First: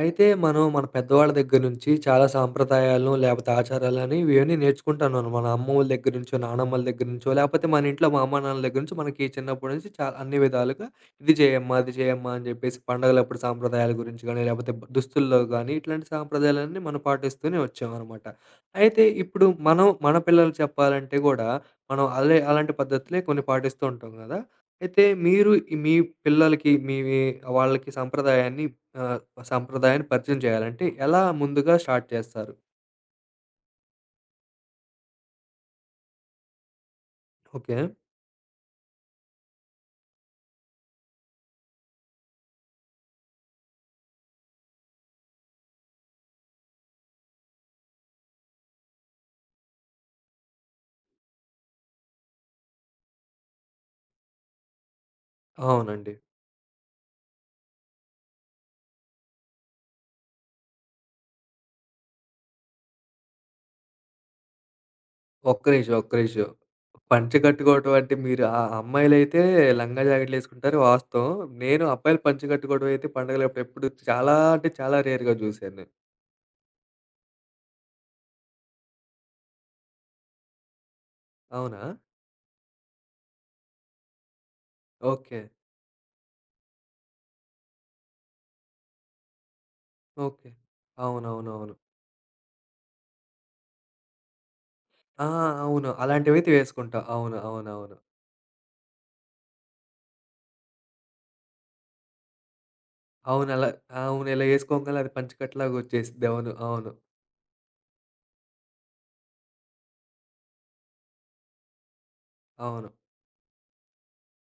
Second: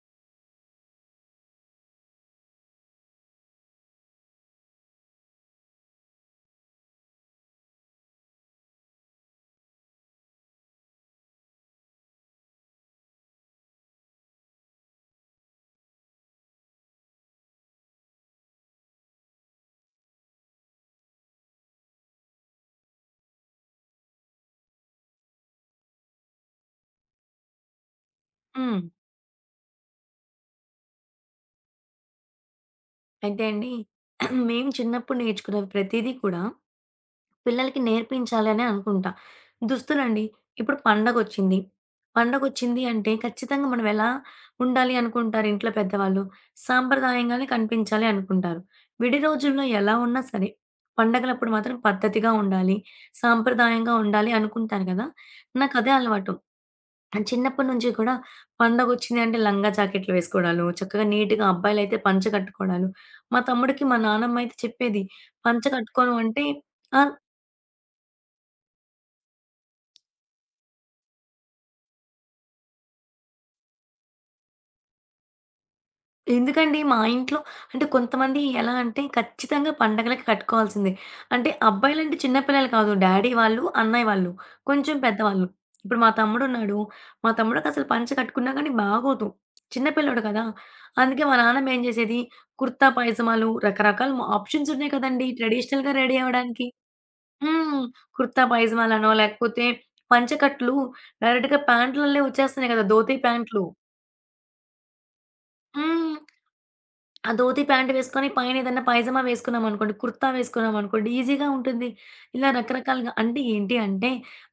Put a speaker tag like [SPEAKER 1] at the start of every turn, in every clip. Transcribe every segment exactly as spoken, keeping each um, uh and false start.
[SPEAKER 1] అయితే మనం మన పెద్దవాళ్ళ దగ్గర నుంచి చాలా సాంప్రదాయాలను లేపోతే ఆచారాలని ఇవన్నీ నేర్చుకుంటాన్నాను. మన అమ్మోళ్ళ దగ్గర నుంచో, నానమ్మల దగ్గర నుంచో, లేపోతే మన ఇంట్లో మా అమ్మ, నాన్నల దగ్గర నుంచి మనకి చిన్నప్పటి నుంచి చాలా అన్ని విధాలుగా ఇది చేయమ్మా, అది చేయమ్మా అని జెప్పేసి పండగలప్పుడు సాంప్రదాయాల గురించి గానీ, లేపోతే బ దుస్తుల్లో గానీ ఇట్లాంటి సాంప్రదాయాలన్నీ మనం పాటిస్తూనే వచ్చామనమాట. అయితే ఇప్పుడు మనం మన పిల్లలకి చెప్పాలంటే గూడా మనం అలే అలాంటి పద్ధతులే కొన్ని పాటిస్తూ ఉంటాం గదా! అయితే మీరు ఈ మీ పిల్లలకి మీ మీ వాళ్ళకి సంప్రదాయాన్ని
[SPEAKER 2] హ్మ్.
[SPEAKER 1] ఆహ్ సంప్రదాయాన్ని పరిచయం చేయాలి. అంటే ఎలా ముందుగా స్టార్ట్ చేస్తారు?
[SPEAKER 2] అయితే అండి మేము చిన్నప్పుడు నేర్చుకునేవి ప్రతీదీ కూడా
[SPEAKER 1] ఓకే.
[SPEAKER 2] పిల్లలకి నేర్పించాలనే అనుకుంటా. దుస్తులండి. ఇప్పుడు పండగొచ్చింది. పండగొచ్చింది అంటే ఖచ్చితంగా మనం ఎలా ఉండాలి అనుకుంటారు ఇంట్లో పెద్దవాళ్ళు? సాంప్రదాయంగానే కనిపించాలి అనుకుంటారు. విడి రోజుల్లో ఎలా ఉన్నా సరే, పండగలప్పుడు మాత్రం పద్ధతిగా ఉండాలి, సాంప్రదాయంగా ఉండాలి అనుకుంటారు కదా! నాకదే
[SPEAKER 1] అవునండి.
[SPEAKER 2] అలవాటు. అండ్ చిన్నప్పటి నుంచి కూడా పండగొచ్చింది అంటే లంగా జాకెట్లు వేసుకోవడాలు, చక్కగా నీట్‌గా అబ్బాయిలైతే పంచ కట్టుకోవడాలు. మా తమ్ముడికి మా నానమ్మ అయితే చెప్పేది,
[SPEAKER 1] ఒక్క
[SPEAKER 2] "పంచ
[SPEAKER 1] నిమిషం, ఒక్క
[SPEAKER 2] కట్టుకోను" అంటే,
[SPEAKER 1] నిమిషం.
[SPEAKER 2] "ఆ!
[SPEAKER 1] పంచ కట్టుకోవడం అంటే మీరు ఆ అమ్మాయిలైతే లంగా జాకెట్‌లేసుకుంటారు వాస్తవం. నేను అబ్బాయిలు పంచ కట్టుకోవడం అయితే పండగలప్పుడు ఎప్పుడు చాలా అంటే చాలా రేర్‌గా చూసాను నేను.
[SPEAKER 2] ఎందుకండి మా ఇంట్లో అంటే కొంతమంది ఎలా అంటే ఖచ్చితంగా పండగలకి కట్టుకోవాల్సిందే. అంటే
[SPEAKER 1] అవునా?
[SPEAKER 2] అబ్బాయిలంటే చిన్న పిల్లలు కాదు. డ్యాడీ వాళ్ళు, అన్నయ్య వాళ్ళు కొంచెం
[SPEAKER 1] ఓకే.
[SPEAKER 2] పెద్దవాళ్ళు. ఇప్పుడు మా తమ్ముడున్నాడు. మా తమ్ముడికసలు పంచ కట్టుకున్నా గానీ బాగోదు. చిన్న పిల్లోడు కదా!
[SPEAKER 1] ఓకే.
[SPEAKER 2] అందుకే మా నాన్నమ్మ
[SPEAKER 1] అవునవునవును.
[SPEAKER 2] ఏం చేసేది కుర్తా పైజమాలు రకరకాల మ ఆప్షన్స్ ఉన్నాయి
[SPEAKER 1] ఆ!
[SPEAKER 2] కదండీ
[SPEAKER 1] అవును.
[SPEAKER 2] ట్రెడిషనల్‌గా రెడీ
[SPEAKER 1] అలాంటివైతే
[SPEAKER 2] అవ్వడానికి.
[SPEAKER 1] వేసుకుంటాం. అవును. అవునవును.
[SPEAKER 2] హ్మ్.
[SPEAKER 1] అవును.
[SPEAKER 2] కుర్తా పైజమాలనో లేకపోతే పంచకట్లు డైరెక్ట్‌గా ప్యాంట్లల్లే వచ్చేస్తున్నాయి కదా! ధోతి
[SPEAKER 1] అవును.
[SPEAKER 2] ప్యాంట్లు.
[SPEAKER 1] అలా అవును. ఇలా ఏసుకోంగానే అది పంచకట్టులాగా
[SPEAKER 2] హ్మ్.
[SPEAKER 1] వచ్చేసిద్ది. అవును. అవును.
[SPEAKER 2] ఆ ధోతి ప్యాంట్ వేసుకొని పైనేదన్నా పైజామా వేసుకున్నామనుకోండి, కుర్తా వేసుకున్నామనుకోండి ఈజీగా ఉంటుంది. ఇలా
[SPEAKER 1] అవును.
[SPEAKER 2] రకరకాలుగా అంటే ఏంటి అంటే,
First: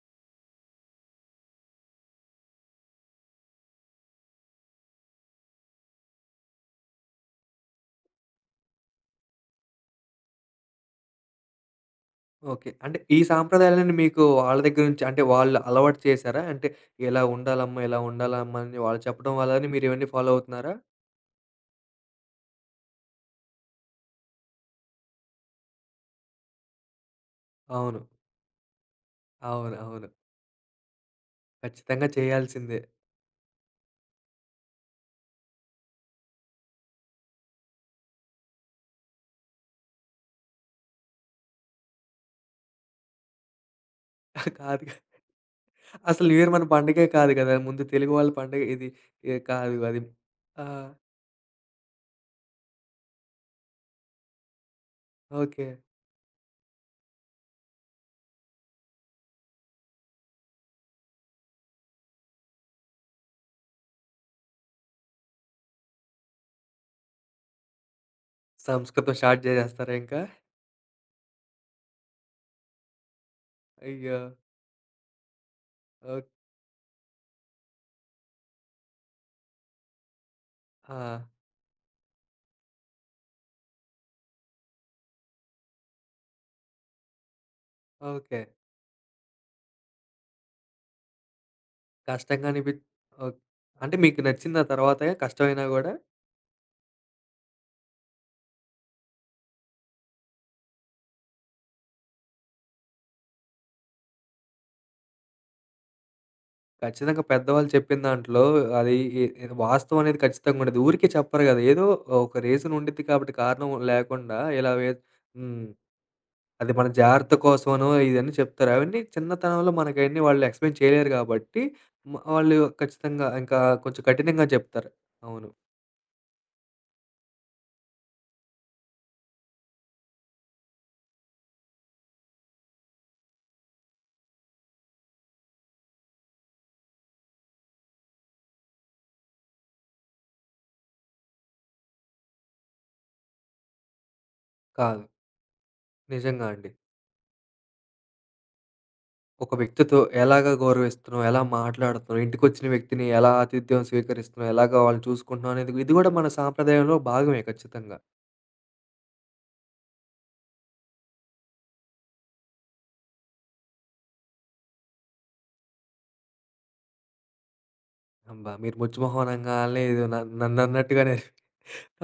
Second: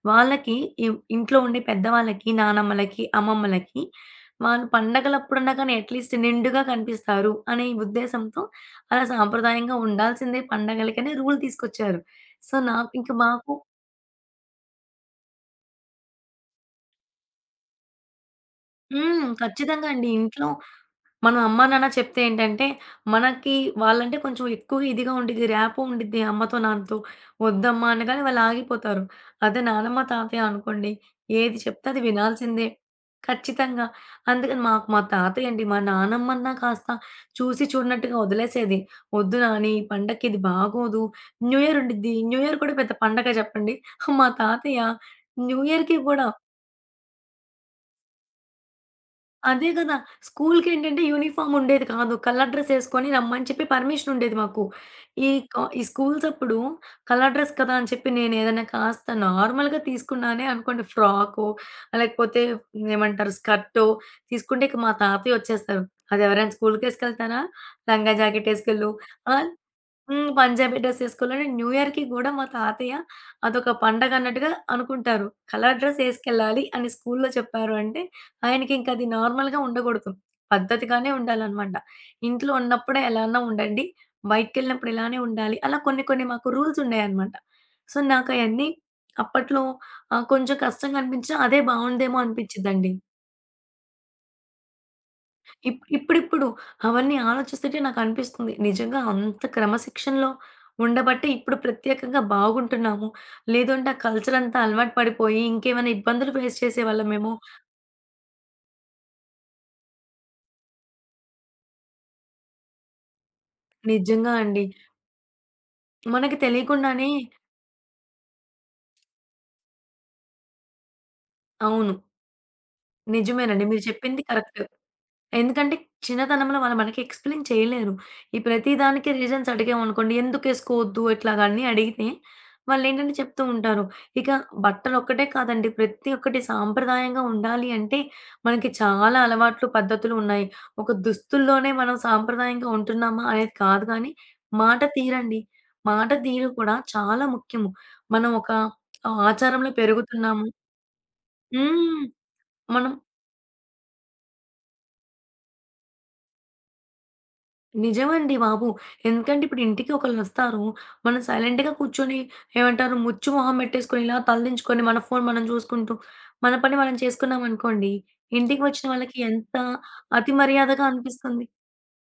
[SPEAKER 2] వాళ్ళకి ఇం ఇంట్లో ఉండే పెద్దవాళ్ళకి, నానమ్మలకి, అమ్మమ్మలకి వాళ్ళు పండగలప్పుడన్నా కానీ అట్‌లీస్ట్ నిండుగా కనిపిస్తారు అనే ఉద్దేశంతో అలా సాంప్రదాయంగా ఉండాల్సిందే పండగలకనే రూల్ తీసుకొచ్చారు. So,
[SPEAKER 1] okay.
[SPEAKER 2] నాకు
[SPEAKER 1] అంటే
[SPEAKER 2] ఇంక
[SPEAKER 1] ఈ
[SPEAKER 2] మాకు
[SPEAKER 1] సాంప్రదాయాలను మీకు వాళ్ళ దగ్గర నుంచి అంటే వాళ్ళు అలవాటు చేశారా? అంటే ఇలా ఉండాలమ్మా, ఇలా ఉండాలమ్మా అని వాళ్ళు
[SPEAKER 2] హ్మ్.
[SPEAKER 1] చెప్పడం వల్లనే మీరు
[SPEAKER 2] ఖచ్చితంగా
[SPEAKER 1] ఇవన్నీ
[SPEAKER 2] అండి.
[SPEAKER 1] ఫాలో
[SPEAKER 2] ఇంట్లో
[SPEAKER 1] అవుతున్నారా?
[SPEAKER 2] మనం అమ్మా, నాన్న చెప్తే ఏంటంటే, మనకి వాళ్ళంటే కొంచెం ఎక్కువగా ఇదిగా ఉండిద్ది. ర్యాపో ఉండిద్ది అమ్మతో, నాన్నతో. వద్దమ్మా
[SPEAKER 1] అవును.
[SPEAKER 2] అనగానే వాళ్ళు ఆగిపోతారు. అదే
[SPEAKER 1] అవును.
[SPEAKER 2] నానమ్మ,
[SPEAKER 1] అవును.
[SPEAKER 2] తాతయ్య అనుకోండి, ఏది చెప్తే అది
[SPEAKER 1] ఖచ్చితంగా
[SPEAKER 2] వినాల్సిందే.
[SPEAKER 1] చేయాల్సిందే.
[SPEAKER 2] ఖచ్చితంగా. అందుకని మాకు మా తాతయ్య అండి, మా నానమ్మన్నా కాస్త చూసి చూడనట్టుగా వదిలేసేది. "వద్దు నాని, ఈ పండక్కి ఇది బాగోదు." న్యూ ఇయర్ ఉండిద్ది. న్యూ ఇయర్ కూడా పెద్ద పండగ చెప్పండి. మా తాతయ్య
[SPEAKER 1] కాదు.
[SPEAKER 2] న్యూ ఇయర్‌కి
[SPEAKER 1] కా- అసలు
[SPEAKER 2] కూడా
[SPEAKER 1] న్యూ ఇయర్ మన పండగే కాదు కదా! ముందు తెలుగు వాళ్ళ పండగ ఇది ఎ
[SPEAKER 2] అదే
[SPEAKER 1] కాదు
[SPEAKER 2] గదా!
[SPEAKER 1] అది. ఆ!
[SPEAKER 2] స్కూలుకేంటంటే యూనిఫార్మ్ ఉండేది కాదు. కలర్ డ్రెస్ ఏసుకొని రమ్మని చెప్పి పర్మిషన్ ఉండేది మాకు. ఈ కా
[SPEAKER 1] ఓకే.
[SPEAKER 2] ఈ స్కూల్స్ అప్పుడు కలర్ డ్రెస్ కదా! అని చెప్పి నేనేదైనా కాస్త నార్మల్‌గా తీసుకున్నానే అనుకోండి ఫ్రాకో లేకపోతే ఏమంటారు స్కర్టో తీసుకుంటే ఇక మా తాతయ్య ఒచ్చేస్తారు. "అదెవరైనా స్కూలుకేసుకెళ్తారా? లంగా జాకెట్ ఏసుకెళ్ళు"
[SPEAKER 1] సంస్కృతం
[SPEAKER 2] ఆ!
[SPEAKER 1] స్టార్ట్ చేసేస్తారా ఇంకా?
[SPEAKER 2] హ్మ్. పంజాబీ డ్రెస్సేసుకోవాలని న్యూ ఇయర్‌కి గూడా మా తాతయ్య అదొక
[SPEAKER 1] అయ్యో!
[SPEAKER 2] పండగన్నట్టుగా అనుకుంటారు. కలర్
[SPEAKER 1] ఓహ్!
[SPEAKER 2] డ్రెస్సేసుకెళ్ళాలి అని స్కూల్‌లో చెప్పారు అంటే, ఆయనకింక అది నార్మల్‌గా ఉండకూడదు.
[SPEAKER 1] ఆ!
[SPEAKER 2] పద్ధతిగానే ఉండాలనమాట. ఇంట్లో ఉన్నప్పుడే ఎలానా ఉండండి. బయటికెళ్ళినప్పుడు ఇలానే ఉండాలి. అలా కొన్ని కొన్ని మాకు రూల్సుండేయన్నమాట. So,
[SPEAKER 1] okay.
[SPEAKER 2] నాకయన్నీ అప్పట్లో ఆహ్, కొంచెం కష్టంగా అనిపించినా అదే బావుందేమో
[SPEAKER 1] కష్టంగా అనిపి
[SPEAKER 2] అనిపిచ్చిద్దండి.
[SPEAKER 1] ఓహ్! అంటే మీకు నచ్చిందా తర్వాత కష్టమైనా
[SPEAKER 2] ఇప్
[SPEAKER 1] గూడా?
[SPEAKER 2] ఇప్పుడిప్పుడు అవన్నీ ఆలోచిస్తుంటే నాకనిపిస్తుంది. నిజంగా అంత క్రమశిక్షణలో ఉండబట్టే ఇప్పుడు ప్రత్యేకంగా బాగుంటున్నాము. లేదంటే ఆ కల్చర్ అంతా అలవాటు పడిపోయి ఇంకేమైనా ఇబ్బందులు ఫేస్
[SPEAKER 1] ఖచ్చితంగా
[SPEAKER 2] చేసేవాళ్ళమేమో.
[SPEAKER 1] పెద్దవాళ్ళు చెప్పిన దాంట్లో అది ఎ ఎ వాస్తవం అనేది ఖచ్చితంగా ఉండదు. ఊరికే చెప్పరు గదా! ఏదో ఒక రీజన్ ఉండిద్ది కాబట్టి కారణం
[SPEAKER 2] నిజంగా
[SPEAKER 1] లేకుండా
[SPEAKER 2] అండి.
[SPEAKER 1] ఇలా వే హ్మ్.
[SPEAKER 2] మనకి
[SPEAKER 1] అది మన
[SPEAKER 2] తెలియకుండానే
[SPEAKER 1] జాగ్రత్త కోసమనో ఇదని చెప్తారు. అవన్నీ చిన్నతనంలో మనకయన్నీ వాళ్ళు ఎక్స్‌ప్లెయిన్ చేయలేరు గాబట్టి
[SPEAKER 2] అవును.
[SPEAKER 1] మ వాళ్ళు ఖచ్చితంగా ఇంకా
[SPEAKER 2] నిజమేనండి. మీరు
[SPEAKER 1] కొంచెం
[SPEAKER 2] చెప్పింది
[SPEAKER 1] కఠినంగా
[SPEAKER 2] కరెక్ట్.
[SPEAKER 1] చెప్తారు. అవును.
[SPEAKER 2] ఎందుకంటే చిన్నతనంలో వాళ్ళు మనకి ఎక్స్‌ప్లెయిన్ చేయలేరు. ఈ ప్రతి దానికి రీజన్స్ అడిగామనుకోండి, ఎందుకేసుకోవద్దు ఇట్లాగన్నీ అడిగితే వాళ్ళేంటంటే చెప్తూ ఉంటారు. ఇక బట్టలొక్కటే కాదండి ప్రతి ఒక్కటి సాంప్రదాయంగా ఉండాలి అంటే మనకి చాలా అలవాట్లు, పద్ధతులు ఉన్నాయి. ఒక దుస్తుల్లోనే మనం సాంప్రదాయంగా ఉంటున్నామా అనేది కాదు కానీ మాట
[SPEAKER 1] కాదు.
[SPEAKER 2] తీరండి. మాట
[SPEAKER 1] నిజంగా
[SPEAKER 2] తీరు
[SPEAKER 1] అండి.
[SPEAKER 2] కూడా చాలా ముఖ్యము. మనం ఒక
[SPEAKER 1] ఒక
[SPEAKER 2] ఆచారంలో
[SPEAKER 1] వ్యక్తితో
[SPEAKER 2] పెరుగుతున్నాము.
[SPEAKER 1] ఎలాగా గౌరవిస్తున్నాం, ఎలా
[SPEAKER 2] హ్మ్.
[SPEAKER 1] మాట్లాడుతున్నాం, ఇంటికొచ్చిన
[SPEAKER 2] మనం
[SPEAKER 1] వ్యక్తిని ఎలా ఆతిథ్యం స్వీకరిస్తున్నాం, ఎలాగా వాళ్ళని చూసుకుంటున్నాం అనేది ఇది గూడా మన సాంప్రదాయంలో భాగమే ఖచ్చితంగా.
[SPEAKER 2] నిజమండి బాబు. ఎందుకంటే ఇప్పుడు ఇంటికి ఒకళ్ళొస్తారు. మనం సైలెంట్‌గా కూర్చొని ఏమంటారు ముచ్చు మొహం పెట్టేసుకొని ఇలా తలదించుకొని మన ఫోన్ మనం చూసుకుంటూ, మన పని మనం చేసుకున్నామనుకోండి.
[SPEAKER 1] అబ్బా!
[SPEAKER 2] ఇంటికి
[SPEAKER 1] మీరు
[SPEAKER 2] వచ్చిన వాళ్ళకి
[SPEAKER 1] ముచ్చిమొహం
[SPEAKER 2] ఎంత
[SPEAKER 1] అనంగాల్నే ఏదో నన్
[SPEAKER 2] అతి మర్యాదగా
[SPEAKER 1] నన్నన్నట్టుగానే
[SPEAKER 2] అనిపిస్తుంది.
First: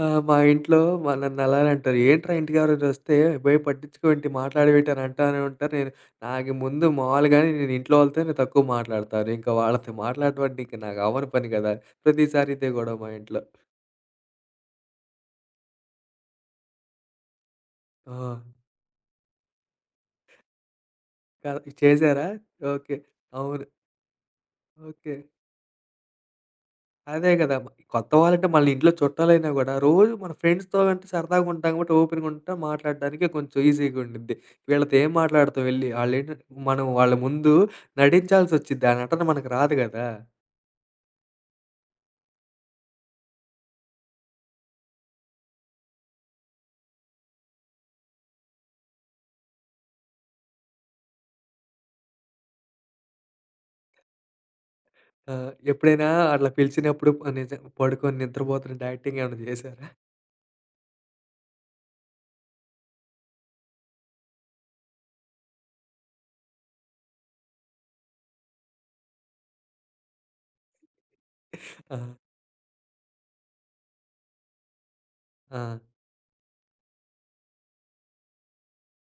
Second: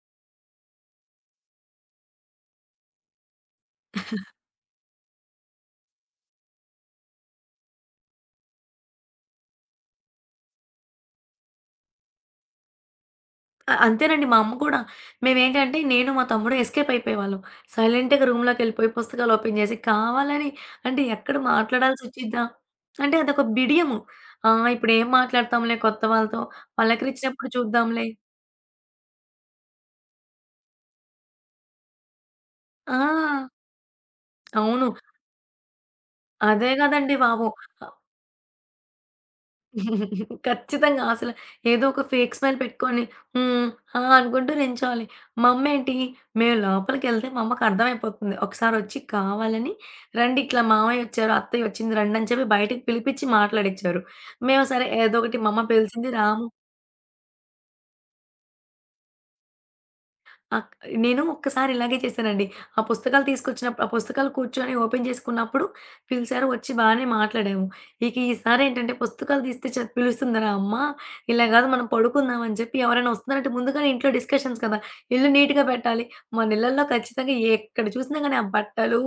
[SPEAKER 1] ఆహ్, మా ఇంట్లో మా నన్నలానే అంటారు. "ఏంట్రా ఇంటికి ఎవరైనా వస్తే పోయి పట్టించుకోవేంటి? మాట్లాడవేంటి?" అని అంటానే ఉంటారు. నేను నాకు ముందు మాములుగానే నేను ఇంట్లో వాళ్ళతోనే తక్కువ మాట్లాడతాను. ఇంకా వాళ్ళతో మాట్లాడటం అంటే ఇంక నాకు అవ్వని పని కదా! ప్రతిసారి ఇదే గొడవ మా ఇంట్లో.
[SPEAKER 2] అ అంతేనండి మా అమ్మ కూడా. మేమేంటంటే నేను మా తమ్ముడు ఎస్కేప్ అయిపోయేవాళ్ళం.
[SPEAKER 1] ఆ!
[SPEAKER 2] సైలెంట్‌గా రూమ్‌లోకెళ్ళిపోయి పుస్తకాలు ఓపెన్ చేసి కావాలని అంటే ఎక్కడ
[SPEAKER 1] కా
[SPEAKER 2] మాట్లాడాల్సి
[SPEAKER 1] చేసారా?
[SPEAKER 2] వచ్చిద్దా?
[SPEAKER 1] ఓకే.
[SPEAKER 2] అంటే అదొక
[SPEAKER 1] అవును.
[SPEAKER 2] బిడియము. ఆ! ఇప్పుడేం
[SPEAKER 1] ఓకే.
[SPEAKER 2] మాట్లాడతాంలే కొత్త వాళ్ళతో.
[SPEAKER 1] అదే
[SPEAKER 2] వాళ్ళకరిచ్చినప్పుడు
[SPEAKER 1] గదా! మ
[SPEAKER 2] చూద్దాంలే.
[SPEAKER 1] కొత్త వాళ్ళంటే మళ్ళీ ఇంట్లో చుట్టాలైనా గూడా రోజు మన ఫ్రెండ్స్‌తో అంటే సరదాగా ఉంటాం కాబట్టి ఓపెన్‌గా ఉంటాం. మాట్లాడడానికి
[SPEAKER 2] ఆ!
[SPEAKER 1] కొంచెం ఈజీగా ఉండిద్ది.
[SPEAKER 2] అవును.
[SPEAKER 1] వీళ్ళతో ఏం మాట్లాడతాం వెళ్లి. ఆళ్ళేంటంటే
[SPEAKER 2] అదే
[SPEAKER 1] మనం వాళ్ళ
[SPEAKER 2] గదండీ బాబు.
[SPEAKER 1] ముందు నటించాల్సొచ్చిద్ది. ఆ నటన మనకు రాదు గదా!
[SPEAKER 2] ఖచ్చితంగా. అసలు ఏదో ఒక ఫేక్ స్మైల్ పెట్టుకొని, హ్మ్. ఆ! అనుకుంటూ నించోవాలి. మా అమ్మేంటి, మేము లోపలికెళ్తే మా అమ్మకి అర్థమైపోతుంది. ఒకసారొచ్చి కావాలని రండి ఇట్లా మామయ్యొచ్చారు, అత్తయ్యొచ్చింది రండని చెప్పి బయటకి పిలిపిచ్చి మాట్లాడిచ్చారు. మేము సరే ఏదో
[SPEAKER 1] ఆ!
[SPEAKER 2] ఒకటి మా అమ్మ
[SPEAKER 1] ఎప్పుడైనా
[SPEAKER 2] పిలిచింది రాము
[SPEAKER 1] అట్లా పిలిచినప్పుడు ఆహ్, నిజ పడుకొని నిద్రపోతున్నట్టు యాక్టింగ్ ఏమైనా జేశారా?
[SPEAKER 2] అక్ నేను ఒక్కసారి ఇలాగే చేశానండి. ఆ పుస్తకాలు తీసుకొచ్చినప్పుడు ఆ పుస్తకాలు కూర్చొని ఓపెన్ చేసుకున్నప్పుడు పిలిచారు. వచ్చి బానే మాట్లాడాము. ఇక ఈసారేంటంటే పుస్తకాలు తీస్తే చ పిలుస్తుందిరా అమ్మ, ఇలా కాదు మనం
[SPEAKER 1] ఆ!
[SPEAKER 2] పడుకుందాం అని చెప్పి ఎవరైనా వస్తున్నారంటే ముందుగానే ఇంట్లో డిస్కషన్స్ కదా! ఇల్లు
[SPEAKER 1] ఆ!
[SPEAKER 2] నీట్‌గా పెట్టాలి. మన ఇళ్లల్లో ఖచ్చితంగా ఎక్కడ చూసినా గాని ఆ బట్టలు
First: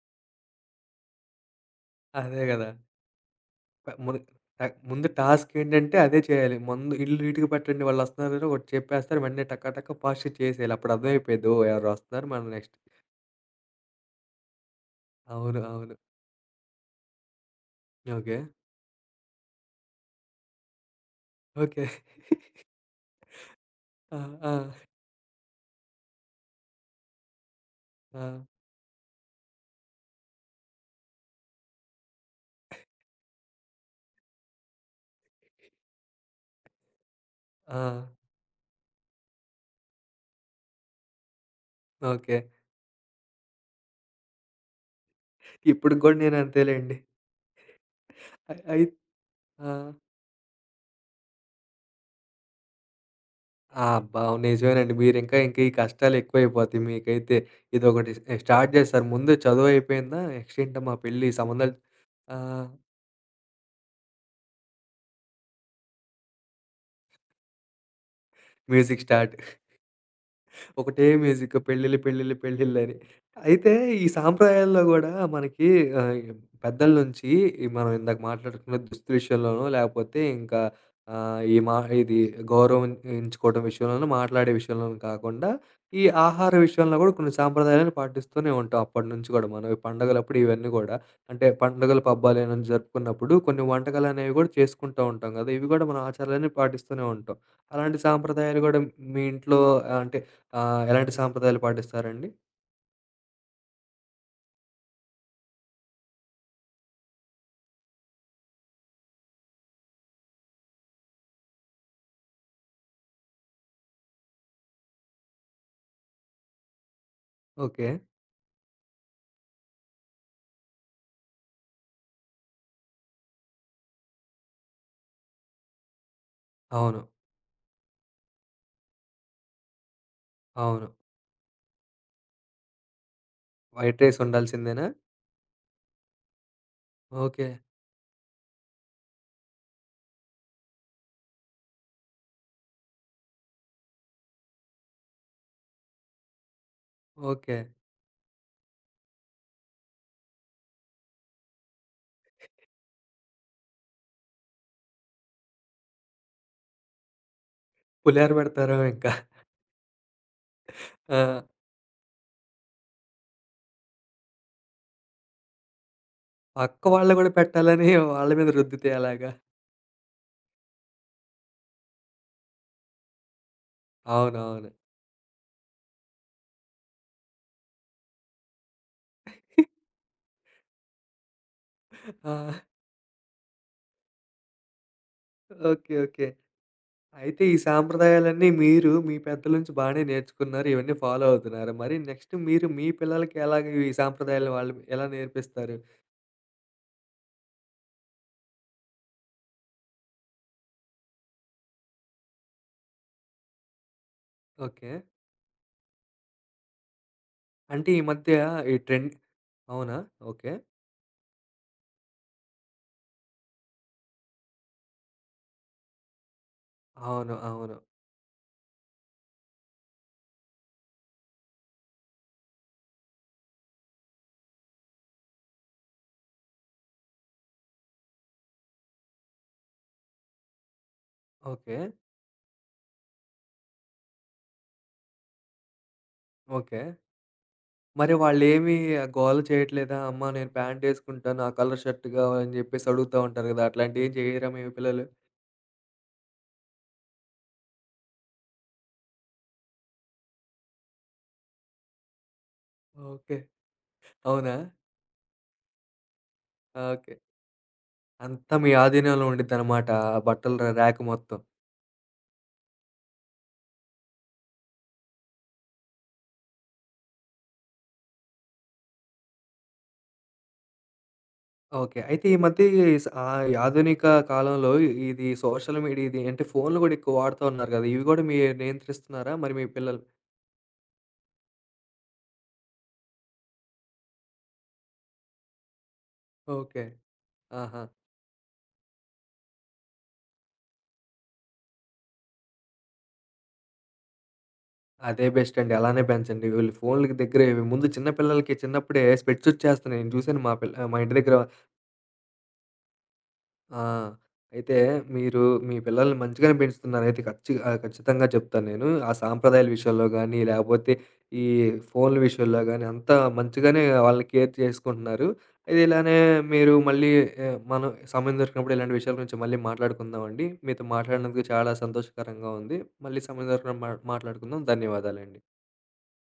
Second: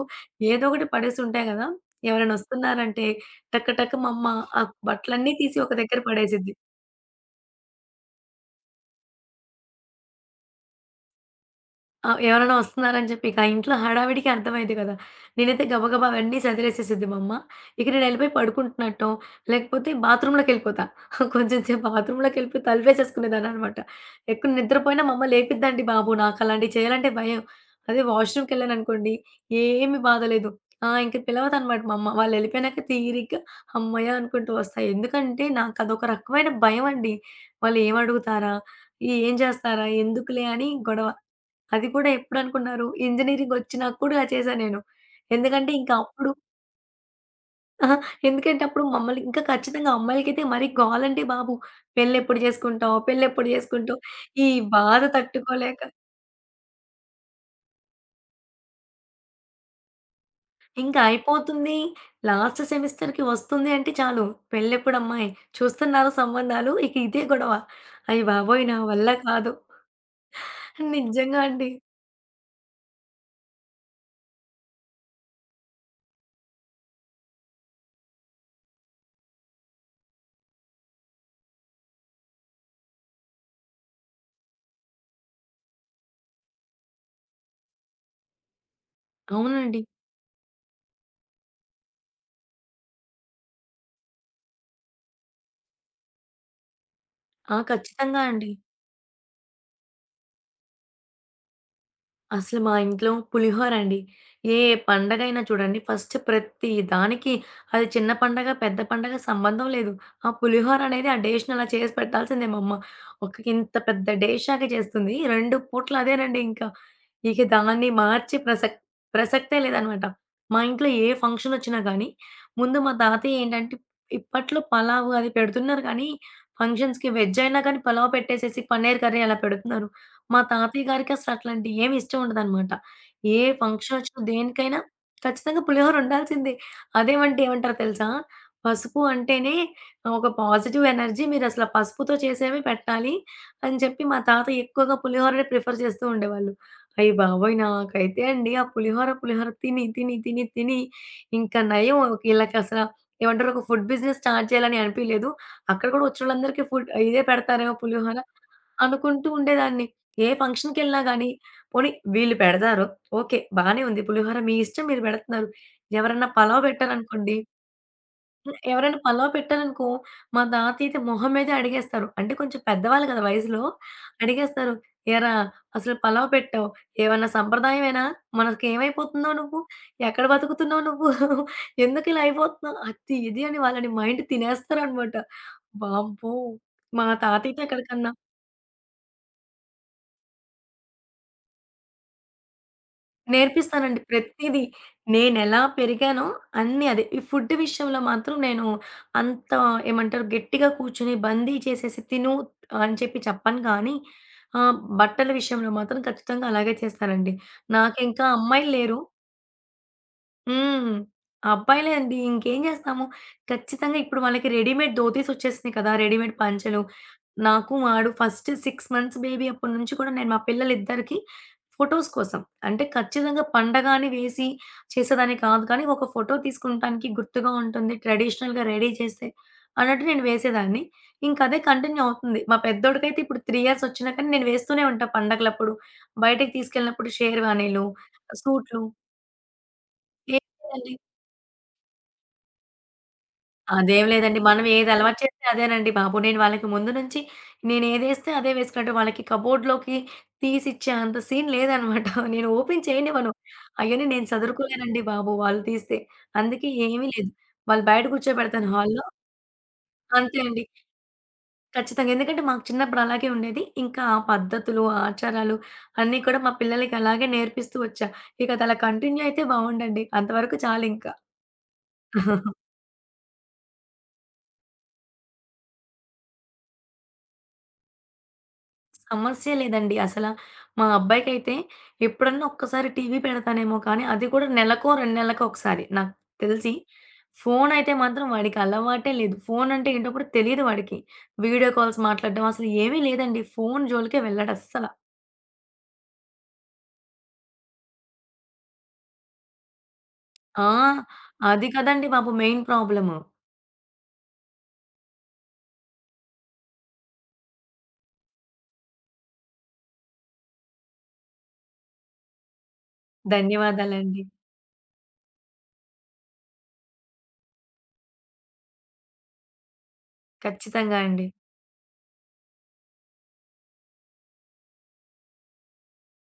[SPEAKER 2] ఏదో ఒకటి పడేసి ఉంటాయి కదా! ఎవరైనా
[SPEAKER 1] అదే గదా!
[SPEAKER 2] వస్తున్నారంటే టక
[SPEAKER 1] క
[SPEAKER 2] టక మా
[SPEAKER 1] మన
[SPEAKER 2] అమ్మ ఆ
[SPEAKER 1] ట ముందు
[SPEAKER 2] బట్టలన్నీ
[SPEAKER 1] టాస్క్
[SPEAKER 2] తీసి ఒక
[SPEAKER 1] ఏంటంటే
[SPEAKER 2] దగ్గర
[SPEAKER 1] అదే
[SPEAKER 2] పడేసిద్ది.
[SPEAKER 1] చేయాలి. ముందు ఇల్లు నీట్‌గా పెట్టండి. వాళ్ళొస్తున్నారని ఒకటి చెప్పేస్తారు. వెంటనే టక టక ఫాస్ట్‌గా చేసేయాలి. అప్పుడు అర్థమైపోయిద్ది. ఓహ్! ఎవరో
[SPEAKER 2] ఆ!
[SPEAKER 1] వస్తున్నారు. మనం
[SPEAKER 2] ఎవరైనా
[SPEAKER 1] నెక్స్ట్
[SPEAKER 2] వస్తున్నారని చెప్పి ఇక ఇంట్లో హడావిడికి అర్థమైద్ది కదా!
[SPEAKER 1] అవును.
[SPEAKER 2] నేనైతే
[SPEAKER 1] అవును.
[SPEAKER 2] గబగబా అవన్నీ సదిరేసేసిద్ది మా అమ్మ. ఇక నేనెళ్ళిపోయి
[SPEAKER 1] ఓకే.
[SPEAKER 2] పడుకుంటున్నట్టో, లేకపోతే బాత్రూమ్‌లోకెళ్ళిపోతా. కొంచెం సేపు
[SPEAKER 1] ఓకే.
[SPEAKER 2] బాత్రూమ్‌లోకెళ్ళిపోయి తలుపేసేసుకునేదాన్ననమాట.
[SPEAKER 1] ఆ! ఆ!
[SPEAKER 2] ఎక్కువ నిద్రపోయినా మా అమ్మ లేపిద్దండి బాబు. నాకలాంటివి చేయాలంటే భయం. అదే
[SPEAKER 1] ఆ!
[SPEAKER 2] వాష్‌రూమ్‌కెళ్ళాననుకోండి, ఏమి బాధ లేదు. ఆ! ఇంక పిలవదనమాట మా అమ్మ. వాళ్ళెళ్ళిపోయినాక తీరిగ్గా హమ్మయ్య! అనుకుంటూ వస్తా. ఎందుకంటే నాకదొక రకమైన భయమండి.
[SPEAKER 1] ఆ!
[SPEAKER 2] వాళ్ళేమడుగుతారా? ఏం చేస్తారా? ఎందుకులే అని గొడవ. అది కూడా
[SPEAKER 1] ఓకే.
[SPEAKER 2] ఎప్పుడనుకున్నారు? ఇంజినీరింగ్ వచ్చినాక కూడా చేశా నేను. ఎందుకంటే ఇంకా
[SPEAKER 1] ఇప్పటికి గూడా
[SPEAKER 2] అప్పుడు
[SPEAKER 1] నేనంతేలెండి.
[SPEAKER 2] అహా!
[SPEAKER 1] అయ్
[SPEAKER 2] ఎందుకంటే
[SPEAKER 1] అయి
[SPEAKER 2] అప్పుడు మమ్మల్ని ఇంకా
[SPEAKER 1] ఆ!
[SPEAKER 2] ఖచ్చితంగా అమ్మాయిలకైతే మరీ గోలండి బాబు. పెళ్లెప్పుడు చేసుకుంటావు? పెళ్లెప్పుడు
[SPEAKER 1] ఆ!
[SPEAKER 2] చేసుకుంటావు?
[SPEAKER 1] అబ్బా! అవును,
[SPEAKER 2] ఈ
[SPEAKER 1] నిజమేనండి.
[SPEAKER 2] బాధ
[SPEAKER 1] మీరింకా ఇంక ఈ
[SPEAKER 2] తట్టుకోలేక
[SPEAKER 1] కష్టాలెక్కువైపోతాయి మీకైతే. ఇదొకటి ఎ స్టార్ట్ జేశారు. ముందు చదువయిపోయిందా? నెక్స్ట్ ఏంటో మా
[SPEAKER 2] ఇంకా
[SPEAKER 1] పెళ్లి సంబంధాలు
[SPEAKER 2] అయిపోతుంది.
[SPEAKER 1] ఆ!
[SPEAKER 2] లాస్ట్ సెమిస్టర్‌కి వస్తుంది అంటే చాలు పెళ్లెప్పుడు అమ్మాయి? చూస్తున్నారా సంబంధాలు? ఇక ఇదే గొడవ. అయ్య బాబోయ్! నా
[SPEAKER 1] మ్యూజిక్
[SPEAKER 2] వల్ల
[SPEAKER 1] స్టార్ట్.
[SPEAKER 2] కాదు.
[SPEAKER 1] ఒకటే
[SPEAKER 2] నిజంగా
[SPEAKER 1] మ్యూజిక్
[SPEAKER 2] అండి.
[SPEAKER 1] పెళ్ళిళ్ళు, పెళ్ళిళ్ళు, పెళ్ళిళ్ళని. అయితే ఈ సాంప్రదాయాల్లో గూడా మనకి ఆహ్, పెద్దల నుంచి ఈ మనం ఇందాక మాట్లాడుకున్న దుస్తుల విషయంలోనో, లేపోతే ఇంకా ఆహ్, ఈ మా ఇది గౌరవం ఎంచుకోవడం విషయంలోనూ, మాట్లాడే విషయంలోనూ కాకుండా, ఈ ఆహార విషయంలో గూడా కొన్ని సాంప్రదాయాలను పాటిస్తూనే ఉంటాం అప్పటినుంచి గూడా మనం. ఈ
[SPEAKER 2] అవునండి.
[SPEAKER 1] పండగలప్పుడు ఇవన్నీ గూడా. అంటే పండుగలు, పబ్బాలు ఏమైనా జరుపుకున్నప్పుడు కొన్ని వంటకాలనేవి గూడా చేసుకుంటూ ఉంటాం గదా! ఇవి గూడా మన ఆచారాలన్నీ పాటిస్తూనే ఉంటాం.
[SPEAKER 2] ఆ!
[SPEAKER 1] అలాంటి
[SPEAKER 2] ఖచ్చితంగా అండి.
[SPEAKER 1] సాంప్రదాయాలు గూడా మీ ఇంట్లో అంటే ఆ! ఎలాంటి సాంప్రదాయాలు పాటిస్తారండి?
[SPEAKER 2] అసలు మా ఇంట్లో పులిహోరండి. ఏ పండగైనా చూడండి ఫస్ట్ ప్రతి దానికి అది చిన్న పండగ, పెద్ద పండగ సంబంధం లేదు. ఆ పులిహోరనేది ఆ డేష్‌నలా చేసి పెట్టాల్సిందే మా అమ్మ. ఒక ఇంత పెద్ద డేషాగా చేస్తుంది. రెండు పూటలు అదేనండి ఇంకా. ఇక
[SPEAKER 1] ఓకే.
[SPEAKER 2] దాన్ని మార్చే ప్రసక్ ప్రసక్తే లేదనమాట. మా ఇంట్లో ఏ ఫంక్షనొచ్చినా గానీ, ముందు మా తాతయ్య ఏంటంటే ఇప్పట్లో పలావు అది పెడుతున్నారు కానీ,
[SPEAKER 1] అవును.
[SPEAKER 2] ఫంక్షన్స్‌కి వెజ్ అయినా కానీ పలావ్ పెట్టేసేసి పన్నీర్ కర్రీ అలా పెడుతున్నారు. మా తాతయ్య
[SPEAKER 1] అవును.
[SPEAKER 2] గారికి అసలు అట్లాంటియి ఏమి ఇష్టం ఉండదనమాట. ఏ ఫంక్షన్
[SPEAKER 1] వైట్ రైస్
[SPEAKER 2] వచ్చినా దేనికైనా
[SPEAKER 1] వండాల్సిందేనా?
[SPEAKER 2] ఖచ్చితంగా పులిహోర ఉండాల్సిందే. అదేమంటే
[SPEAKER 1] ఓకే.
[SPEAKER 2] ఏమంటారో తెలుసా? పసుపు అంటేనే ఒక పాజిటివ్ ఎనర్జీ. మీరసల పసుపుతో చేసేవి పెట్టాలి అని చెప్పి మా తాతయ్య ఎక్కువగా పులిహోరనే ప్రిఫర్ చేస్తూ ఉండేవాళ్ళు. అయ్య బాబోయ్!
[SPEAKER 1] ఓకే.
[SPEAKER 2] నాకైతే అండి ఆ పులిహోర, పులిహోర తిని, తిని, తిని, తిని ఇంక నయం ఈళ్ళకసల ఏమంటారు ఒక ఫుడ్ బిజినెస్ స్టార్ట్ చేయాలని అనిపియలేదు. అక్కడ కూడా వచ్చినోళ్ళందరికీ ఫుడ్ ఇదే పెడతారేమో పులిహోర
[SPEAKER 1] పులిహోర పెడతారా ఇంకా?
[SPEAKER 2] అనుకుంటూ ఉండేదాన్ని. ఏ ఫంక్షన్‌కెళ్ళినా గాని,
[SPEAKER 1] ఆ!
[SPEAKER 2] పోనీ వీళ్ళు పెడతారు. ఓకే. బానే ఉంది. పులిహోర మీ ఇష్టం మీరు పెడుతున్నారు. ఎవరన్నా పలావ్
[SPEAKER 1] పక్క వాళ్ళు గూడా
[SPEAKER 2] పెట్టారనుకోండి
[SPEAKER 1] పెట్టాలని వాళ్ళ మీద
[SPEAKER 2] హ్మ్.
[SPEAKER 1] రుద్దితే
[SPEAKER 2] ఎవరైనా పలావ్
[SPEAKER 1] ఎలాగా?
[SPEAKER 2] పెట్టారనుకో, మా తాత అయితే మొహం మీదే అడిగేస్తారు. అంటే కొంచెం పెద్దవాళ్ళు కదా! వయసులో.
[SPEAKER 1] అవునవును.
[SPEAKER 2] అడిగేస్తారు. "ఏరా అసలు పలావ్ పెట్టావు. ఏమన్నా సంప్రదాయమేనా? మనకేమైపోతున్నావు నువ్వు? ఎక్కడ బతుకుతున్నావు నువ్వు? ఎందుకిలా
[SPEAKER 1] ఆ!
[SPEAKER 2] అయిపోతున్నావు?" అది, ఇది అని వాళ్ళని మైండ్ తినేస్తారనమాట.
[SPEAKER 1] ఓకే. ఓకే.
[SPEAKER 2] వామ్మో! మా
[SPEAKER 1] అయితే ఈ
[SPEAKER 2] తాతయ్యకైతే ఎక్కడికన్నా
[SPEAKER 1] సాంప్రదాయాలన్నీ మీరు మీ పెద్దల నుంచి బానే నేర్చుకున్నారు. ఇవన్నీ ఫాలో అవుతున్నారు. మరి నెక్స్ట్ మీరు మీ పిల్లలకి ఎలాగ ఈ
[SPEAKER 2] నేర్పిస్తానండి.
[SPEAKER 1] సాంప్రదాయాలు
[SPEAKER 2] ప్రతీదీ.
[SPEAKER 1] వాళ్ళు ఎలా
[SPEAKER 2] నేనెలా
[SPEAKER 1] నేర్పిస్తారు?
[SPEAKER 2] పెరిగానో అన్నీ అదే. ఈ ఫుడ్ విషయంలో మాత్రం నేను అంత ఏమంటారు గట్టిగా కూర్చొని బందీ చేసేసి తిను అని చెప్పి చెప్పను కానీ, ఆహ్,
[SPEAKER 1] ఓకే.
[SPEAKER 2] బట్టల విషయంలో మాత్రం ఖచ్చితంగా అలాగే చేస్తానండి.
[SPEAKER 1] అంటే ఈ
[SPEAKER 2] నాకింకా
[SPEAKER 1] మధ్య
[SPEAKER 2] అమ్మాయిలు
[SPEAKER 1] ఈ
[SPEAKER 2] లేరు.
[SPEAKER 1] ట్రెండ్ అవునా? ఓకే.
[SPEAKER 2] హ్మ్. అబ్బాయిలే అండి. ఇంకేం జేస్తాము? ఖచ్చితంగా ఇప్పుడు వాళ్ళకి రెడీమేడ్ ధోతీస్ వచ్చేసినాయి కదా! రెడీమేడ్ పంచెలు.
[SPEAKER 1] అవును.
[SPEAKER 2] నాకు
[SPEAKER 1] అవును.
[SPEAKER 2] వాడు ఫస్ట్ ఆరు మంత్స్ బేబీ అప్పటి నుంచి కూడా నేను మా పిల్లలిద్దరికీ ఫోటోస్ కోసం అంటే ఖచ్చితంగా పండగ అని వేసి చేసేదాన్ని కాదు కానీ, ఒక ఫోటో తీసుకుంటానికి గుర్తుగా ఉంటుంది. ట్రెడిషనల్‌గా రెడీ చేస్తే అన్నట్టు నేను వేసేదాన్ని. ఇంక అదే
[SPEAKER 1] ఓకే.
[SPEAKER 2] కంటిన్యూ అవుతుంది. మా పెద్దోడికైతే ఇప్పుడు మూడు ఇయర్స్ వచ్చినా కానీ నేను వేస్తూనే ఉంటా పండగలప్పుడు. బయటకి
[SPEAKER 1] ఓకే.
[SPEAKER 2] తీసుకెళ్ళినప్పుడు షేర్వానీలు,
[SPEAKER 1] మరి వాళ్ళేమి
[SPEAKER 2] సూట్లు.
[SPEAKER 1] గోల చేయట్లేదా? అమ్మా నేను ప్యాంటేసుకుంటాను. ఆ కలర్ షర్ట్ గావాలని జెప్పేసి అడుగుతా ఉంటారు గదా!
[SPEAKER 2] అదేం
[SPEAKER 1] అట్లాంటియేం
[SPEAKER 2] లేదండి.
[SPEAKER 1] చేయరా మీ
[SPEAKER 2] మనం ఏది
[SPEAKER 1] పిల్లలు?
[SPEAKER 2] అలవాటు చేస్తే అదేనండి బాబు. నేను వాళ్ళకి ముందు నుంచి నేనేదేస్తే అదే వేసుకునేట్టు వాళ్ళకి కబోర్డ్‌లోకి తీసిచ్చే అంత సీన్ లేదనమాట. నేను ఓపెన్ చేయనివ్వను.
[SPEAKER 1] ఓకే.
[SPEAKER 2] అయ్యని నేను
[SPEAKER 1] అవునా?
[SPEAKER 2] చదురుకోలేనండి బాబు వాళ్ళు తీస్తే. అందుకే ఏమీ
[SPEAKER 1] ఓకే.
[SPEAKER 2] లేదు. వాళ్ళు బయట
[SPEAKER 1] అంతా
[SPEAKER 2] కూర్చోబెడతాను
[SPEAKER 1] మీ
[SPEAKER 2] హాల్‌లో.
[SPEAKER 1] ఆధీనంలో ఉండిద్దనమాట. ఆ
[SPEAKER 2] అంతే
[SPEAKER 1] బట్టల
[SPEAKER 2] అండి.
[SPEAKER 1] ర ర్యాక్ మొత్తం.
[SPEAKER 2] ఖచ్చితంగా. ఎందుకంటే మాకు చిన్నప్పుడు అలాగే ఉండేది. ఇంకా ఆ పద్ధతులు, ఆచారాలు అన్నీ కూడా మా పిల్లలకి అలాగే నేర్పిస్తూ వచ్చా. ఇక అది అలా కంటిన్యూ అయితే బావుండండి. అంతవరకు చాలింకా.
[SPEAKER 1] ఓకే. అయితే ఈ మధ్య ఈ స్ ఆహ్, ఈ ఆధునిక కాలంలో ఇది సోషల్ మీడియా ఇది అంటే ఫోన్‌లు గూడా ఎక్కువ వాడుతా ఉన్నారు గదా! ఇవి గూడా మీరు నియంత్రిస్తున్నారా
[SPEAKER 2] సమస్య
[SPEAKER 1] మరి మీ
[SPEAKER 2] లేదండి.
[SPEAKER 1] పిల్లలు?
[SPEAKER 2] అసల మా అబ్బాయికైతే ఎప్పుడన్నా ఒక్కసారి టీవీ పెడతానేమో కానీ, అది కూడా నెలకో, రెండు నెలలకో ఒకసారి. నాకు తెలిసి
[SPEAKER 1] ఓకే. ఆహా!
[SPEAKER 2] ఫోనయితే మాత్రం వాడికి అలవాటే లేదు. ఫోనంటే ఏంటో కూడా తెలీదు వాడికి. వీడియో కాల్స్ మాట్లాడడం అసలు ఏమీ లేదండి. ఫోను జోలికే వెళ్ళడస్సల.
[SPEAKER 1] అదే బెస్ట్ అండి. అలానే పెంచండి. వీళ్ళు ఫోన్‌లకి దగ్గర ఇవి ముందు చిన్న పిల్లలకి చిన్నప్పుడే స్పెట్స్ వచ్చేస్తున్నాయి. నేను చూసాను మా
[SPEAKER 2] ఆ!
[SPEAKER 1] పిల్ల మా ఇంటి దగ్గర
[SPEAKER 2] అది కదండీ బాబు మెయిన్ ప్రాబ్లము.
[SPEAKER 1] ఆ! అయితే మీరు మీ పిల్లల్ని మంచిగానే పెంచుతున్నారయితే ఖచ్చి ఆహ్, ఖచ్చితంగా చెప్తాను నేను. ఆ సాంప్రదాయాల విషయంలో గానీ, లేపోతే ఈ ఫోన్‌ల విషయంలో గానీ, అంతా మంచిగానే
[SPEAKER 2] ధన్యవాదాలండి.
[SPEAKER 1] వాళ్ళని కేర్ చేసుకుంటున్నారు. అయితే ఇలానే మీరు మళ్ళీ ఆహ్, మనం సమయం దొరికినప్పుడు ఇలాంటి విషయాల గురించి మళ్ళీ మాట్లాడుకుందామండి. మీతో
[SPEAKER 2] ఖచ్చితంగా అండి.
[SPEAKER 1] మాట్లాడినందుకు చాలా సంతోషకరంగా ఉంది. మళ్ళీ సమయం దొరికినప్పుడు మా మాట్లాడుకుందాం. ధన్యవాదాలండి.